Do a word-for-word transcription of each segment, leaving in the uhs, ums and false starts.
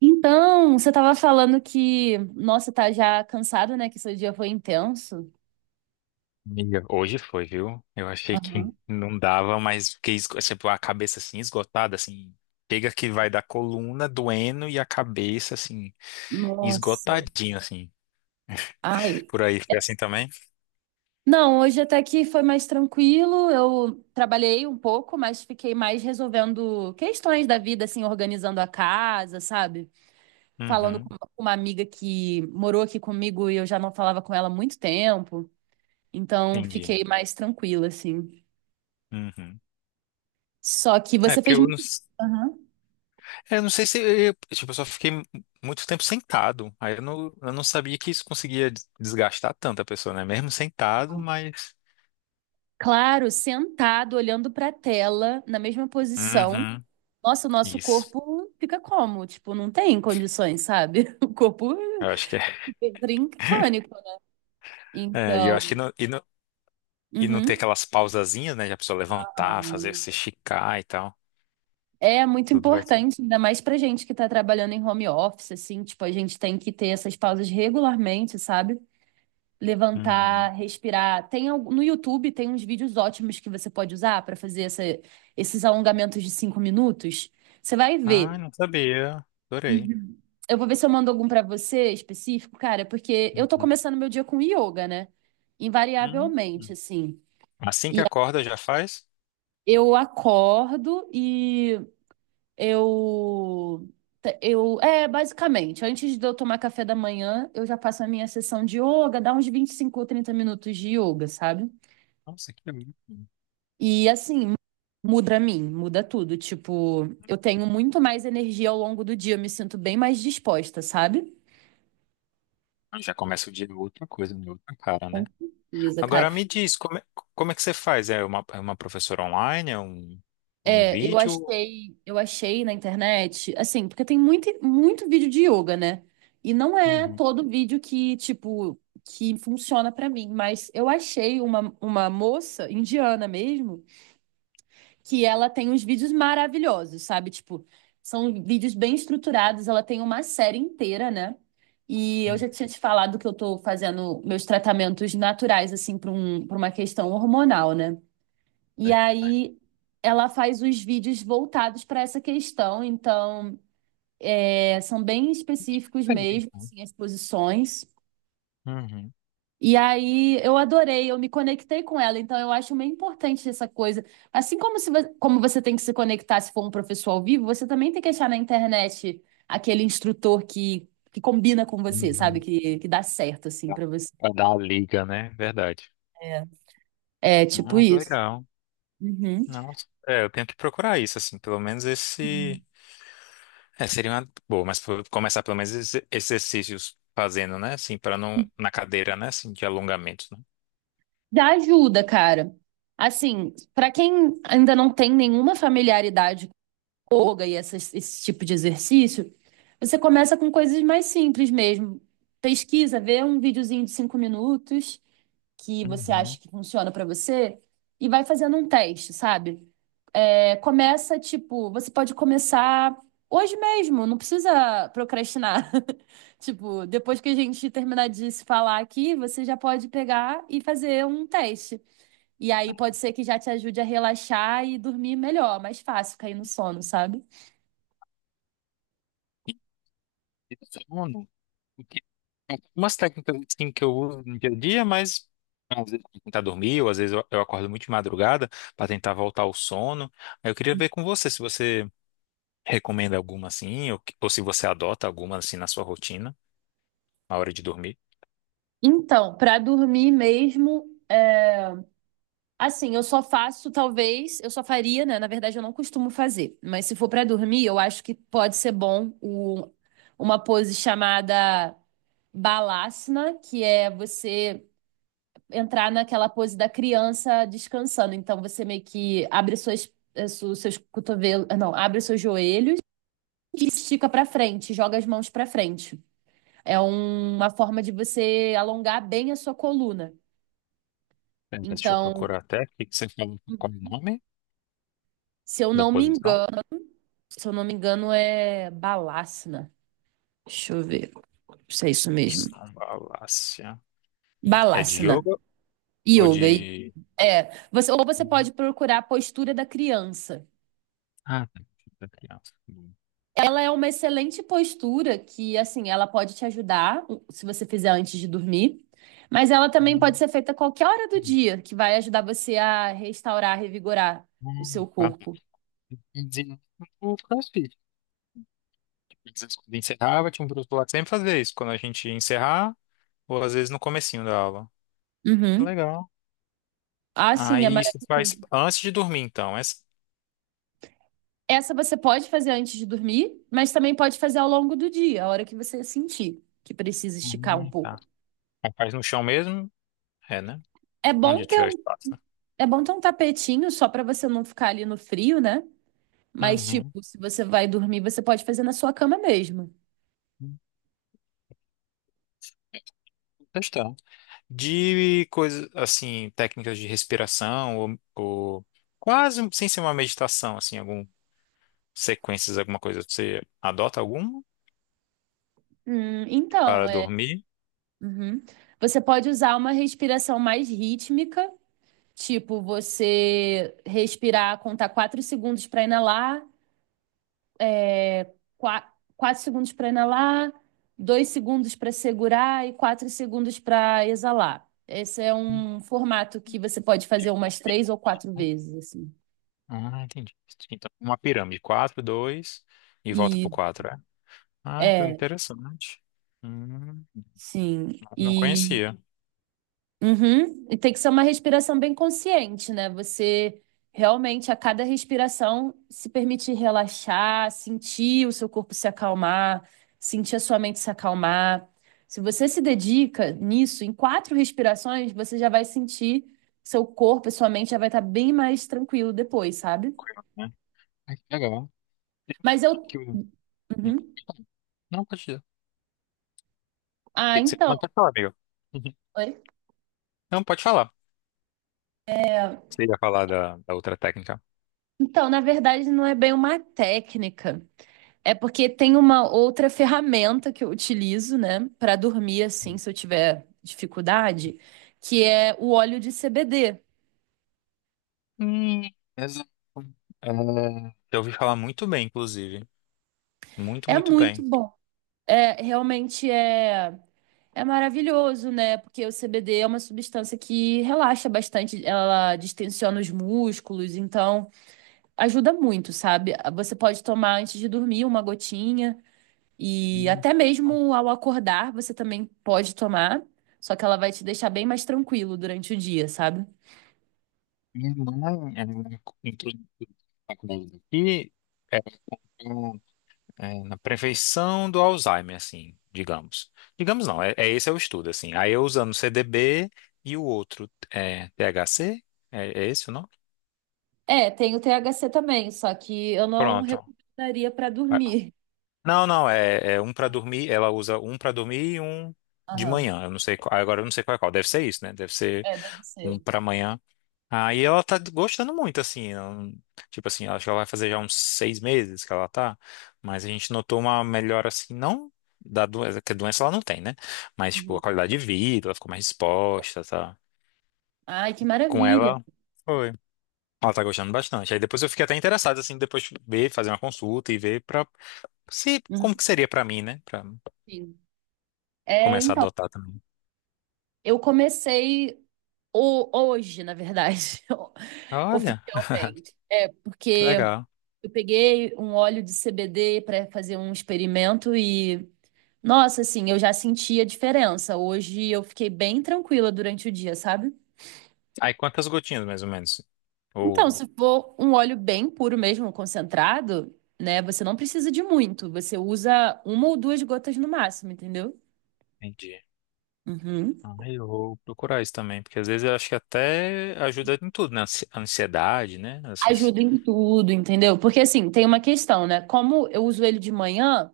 Então, você estava falando que, nossa, tá já cansado, né? Que seu dia foi intenso. Amiga, hoje foi, viu? Eu achei que Aham. não dava, mas fiquei esgo- tipo, a cabeça assim esgotada, assim. Chega que vai da coluna doendo e a cabeça assim Nossa. esgotadinha, assim. Ai. Por aí foi assim também? Não, hoje até que foi mais tranquilo. Eu trabalhei um pouco, mas fiquei mais resolvendo questões da vida, assim, organizando a casa, sabe? Falando Uhum, com uma amiga que morou aqui comigo e eu já não falava com ela há muito tempo. Então, entendi. fiquei mais tranquila, assim. Uhum. Só que É você porque fez eu não, muito. s- Aham. é, eu não sei se eu, tipo, eu só fiquei mu- muito tempo sentado. Aí eu não, eu não sabia que isso conseguia des- desgastar tanto a pessoa, né? Mesmo sentado, mas. Claro, sentado, olhando para a tela, na mesma posição. Uhum, Nossa, o nosso isso. corpo fica como? Tipo, não tem condições, sabe? O corpo Eu acho que é. entra em pânico, né? É, e eu acho que Então, não, E não ter uhum. aquelas pausazinhas, né? Já precisa levantar, fazer se esticar e tal. É muito Tudo vai só. importante, ainda mais pra gente que tá trabalhando em home office, assim, tipo, a gente tem que ter essas pausas regularmente, sabe? Levantar, Uhum. respirar. Tem al- no YouTube tem uns vídeos ótimos que você pode usar pra fazer essa- esses alongamentos de cinco minutos. Você vai Ah, ver. não sabia. Adorei. Uhum. Eu vou ver se eu mando algum pra você específico, cara, porque eu tô Uhum. começando meu dia com yoga, né? Invariavelmente, Uhum. assim. Assim que E acorda, já faz? eu acordo e eu eu é basicamente, antes de eu tomar café da manhã, eu já passo a minha sessão de yoga, dá uns vinte e cinco ou trinta minutos de yoga, sabe? Nossa, que bom. E assim, muda a mim, muda tudo, tipo, eu tenho muito mais energia ao longo do dia, eu me sinto bem mais disposta, sabe? Ah, já começa o dia com outra coisa, com outra cara, né? Com certeza, cara. Agora me diz, como é, como é que você faz? É uma, é uma professora online? É um, um É, eu vídeo? achei, eu achei na internet, assim, porque tem muito, muito vídeo de yoga, né? E não é Uhum. todo vídeo que, tipo, que funciona pra mim, mas eu achei uma, uma moça indiana mesmo, que ela tem uns vídeos maravilhosos, sabe? Tipo, são vídeos bem estruturados, ela tem uma série inteira, né? E eu Uhum. já tinha te falado que eu tô fazendo meus tratamentos naturais, assim, para um, para uma questão hormonal, né? É, E é. aí ela faz os vídeos voltados para essa questão, então é, são bem específicos mesmo, assim, as posições. Uhum. E aí eu adorei, eu me conectei com ela, então eu acho meio importante essa coisa. Assim como se, vo- como você tem que se conectar se for um professor ao vivo, você também tem que achar na internet aquele instrutor que, que combina com você, sabe? Uhum. Que, que dá certo, assim, Tá. para você. Pra dar a liga, né? Verdade. É, é tipo Ah, que isso. legal. Uhum. Nossa. É, eu tenho que procurar isso, assim, pelo menos esse. É, seria uma boa, mas pro- começar pelo menos esses exercícios fazendo, né? Assim, para não. Na cadeira, né? Assim, de alongamentos, né? Já ajuda, cara. Assim, pra quem ainda não tem nenhuma familiaridade com yoga e essas- esse tipo de exercício, você começa com coisas mais simples mesmo. Pesquisa, vê um videozinho de cinco minutos que você acha Uhum. que funciona pra você e vai fazendo um teste, sabe? É, começa, tipo, você pode começar hoje mesmo, não precisa procrastinar. Tipo, depois que a gente terminar de se falar aqui, você já pode pegar e fazer um teste. E aí pode ser que já te ajude a relaxar e dormir melhor, mais fácil cair no sono, sabe? E sono. Porque tem umas técnicas assim, que eu uso no dia a dia, mas às vezes eu tentar dormir, ou às vezes eu, eu acordo muito de madrugada para tentar voltar ao sono. Aí eu queria ver com você se você recomenda alguma assim, ou, que- ou se você adota alguma assim na sua rotina, na hora de dormir. Então, pra dormir mesmo, é, assim, eu só faço talvez, eu só faria, né? Na verdade, eu não costumo fazer, mas se for pra dormir, eu acho que pode ser bom o- uma pose chamada Balasana, que é você entrar naquela pose da criança descansando. Então você meio que abre suas eh, su- seus cotovelos, não, abre os seus joelhos que estica para frente, joga as mãos para frente. É um- uma forma de você alongar bem a sua coluna. Pera, deixa eu Então, procurar até. O que que você fala? Qual o nome se eu da não me posição? engano, se eu não me engano, é Balasana. Deixa eu ver se é isso mesmo. Posição Valácia. E é de Balasana. yoga ou Yoga. e- de. É. Você, ou você Uhum. pode procurar a postura da criança. Ah, tá. Deixa eu hum, Ela é uma excelente postura que, assim, ela pode te ajudar hum, se você fizer antes de dormir, mas ela também pode hum, ser feita a qualquer hora do dia, que vai ajudar você a restaurar, revigorar o seu hum. Ah, tá. corpo. De- o CrossFit. Às quando encerrava, tinha um professor lá que sempre fazia isso, quando a gente ia encerrar, ou às vezes no comecinho da aula. Que Uhum. legal. Ah, sim, é Aí isso faz maravilhoso. antes de dormir, então. Essa... Essa você pode fazer antes de dormir, mas também pode fazer ao longo do dia, a hora que você sentir que precisa esticar Ah, um tá. pouco. Aí faz no chão mesmo? É, né? É bom Onde ter tiver um, espaço, é bom ter um tapetinho só para você não ficar ali no frio, né? né? Mas, tipo, Uhum. se você vai dormir, você pode fazer na sua cama mesmo. Questão. De coisas, assim, técnicas de respiração, ou, ou quase sem ser uma meditação, assim, algum sequências, alguma coisa. Você adota alguma Hum, para então, é. dormir? Uhum. Você pode usar uma respiração mais rítmica, tipo você respirar, contar quatro segundos para inalar, é, qua- quatro segundos para inalar, dois segundos para segurar e quatro segundos para exalar. Esse é um formato que você pode fazer umas três ou quatro vezes, assim. Ah, entendi. Então, uma pirâmide. Quatro, dois e volta pro E quatro, é? Ah, que é, interessante. Hum, sim. não E conhecia. uhum. E tem que ser uma respiração bem consciente, né? Você realmente, a cada respiração, se permitir relaxar, sentir o seu corpo se acalmar, sentir a sua mente se acalmar. Se você se dedica nisso, em quatro respirações, você já vai sentir seu corpo e sua mente já vai estar bem mais tranquilo depois, sabe? Curioso, né? Ah, que legal. Tem Mas eu. aqui o- Uhum. não, pode dizer. O Ah, que que você... então. Não, pode falar, amigo. Oi? Não, pode falar. É. Você ia falar da, da outra técnica. Então, na verdade, não é bem uma técnica. É porque tem uma outra ferramenta que eu utilizo, né, para dormir assim, se eu tiver dificuldade, que é o óleo de C B D. Hum, exato. É, eu ouvi falar muito bem, inclusive. Muito, É muito muito bem. bom. É, realmente é é maravilhoso, né? Porque o C B D é uma substância que relaxa bastante, ela distensiona os músculos, então ajuda muito, sabe? Você pode tomar antes de dormir uma gotinha. E Hum. até mesmo ao acordar, você também pode tomar, só que ela vai te deixar bem mais tranquilo durante o dia, sabe? Minha irmã, ela entrou na faculdade daqui, é, na prevenção do Alzheimer, assim, digamos. Digamos não, é, é esse é o estudo, assim. Aí eu usando C D B e o outro é T H C? É, é esse o nome? É, tem o T H C também, só que eu não Pronto. recomendaria pra Ah, dormir. não, não, é, é um para dormir, ela usa um para dormir e um de Aham. manhã. Eu não sei, qual- agora eu não sei qual é qual. Deve ser isso, né? Deve ser É, deve um ser. para manhã. Aí ela tá gostando muito, assim. Ela não- Tipo assim, acho que ela vai fazer já uns seis meses que ela tá. Mas a gente notou uma melhora, assim, não da doença, que a doença ela não tem, né? Mas, tipo, a Uhum. qualidade de vida, ela ficou mais disposta, tá? Ai, que Com maravilha. ela, foi. Ela tá gostando bastante. Aí depois eu fiquei até interessado, assim, depois de ver, fazer uma consulta e ver pra se, como Uhum. que seria pra mim, né? Pra Sim. É, começar a então, adotar também. eu comecei o- hoje, na verdade, Olha, oficialmente. É, que porque legal. eu peguei um óleo de C B D para fazer um experimento e nossa, assim, eu já senti a diferença. Hoje eu fiquei bem tranquila durante o dia, sabe? Aí quantas gotinhas, mais ou menos? Então, Ou. se for um óleo bem puro mesmo, concentrado, né, você não precisa de muito. Você usa uma ou duas gotas no máximo, entendeu? Entendi. Uhum. Ah, eu vou procurar isso também, porque às vezes eu acho que até ajuda em tudo, né? Ansi- A ansiedade, né? Essas Ajuda em tudo, entendeu? Porque assim, tem uma questão, né? Como eu uso ele de manhã,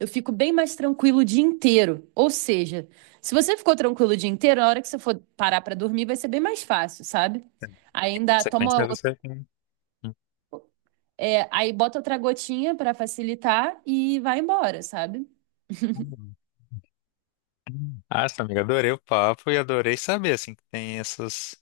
eu fico bem mais tranquilo o dia inteiro. Ou seja, se você ficou tranquilo o dia inteiro, na hora que você for parar pra dormir, vai ser bem mais fácil, sabe? Ainda sequências toma. você. É, aí bota outra gotinha pra facilitar e vai embora, sabe? Hum. Ah, essa amiga, adorei o papo e adorei saber, assim, que tem essas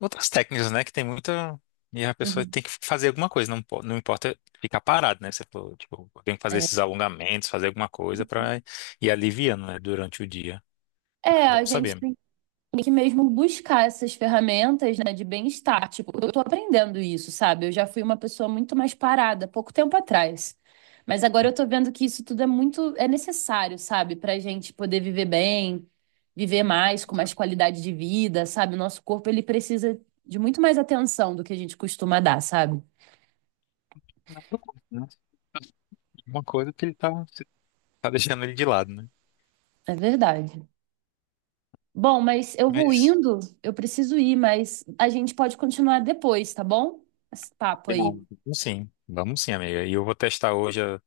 outras técnicas, né? Que tem muita. E a pessoa Uhum. tem que fazer alguma coisa, não, po- não importa ficar parado, né? Você falou, tipo, tem que fazer É. esses alongamentos, fazer alguma coisa pra ir aliviando, né? Durante o dia. Ah, é É, a bom gente saber. tem que mesmo buscar essas ferramentas, né, de bem-estar. Tipo, eu tô aprendendo isso, sabe? Eu já fui uma pessoa muito mais parada pouco tempo atrás. Mas agora Hum. eu tô vendo que isso tudo é muito, é necessário, sabe? Pra gente poder viver bem, viver mais, com mais Sabe, qualidade de vida, sabe? O nosso corpo, ele precisa de muito mais atenção do que a gente costuma dar, sabe? mas eu curto, né? Alguma coisa que ele tá, tá deixando ele de lado, né? É verdade. Bom, mas eu vou Mas indo, eu preciso ir, mas a gente pode continuar depois, tá bom? Esse papo aí. combinado. Vamos Sim, vamos sim, amiga. E eu vou testar hoje, a-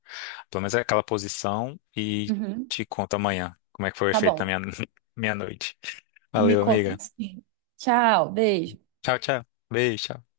pelo menos aquela posição, e Uhum. te conto amanhã como é que foi o Tá efeito na bom. minha, minha noite. Me Valeu, conta amiga. assim. Tchau, beijo. Tchau, tchau. Beijo. Tchau.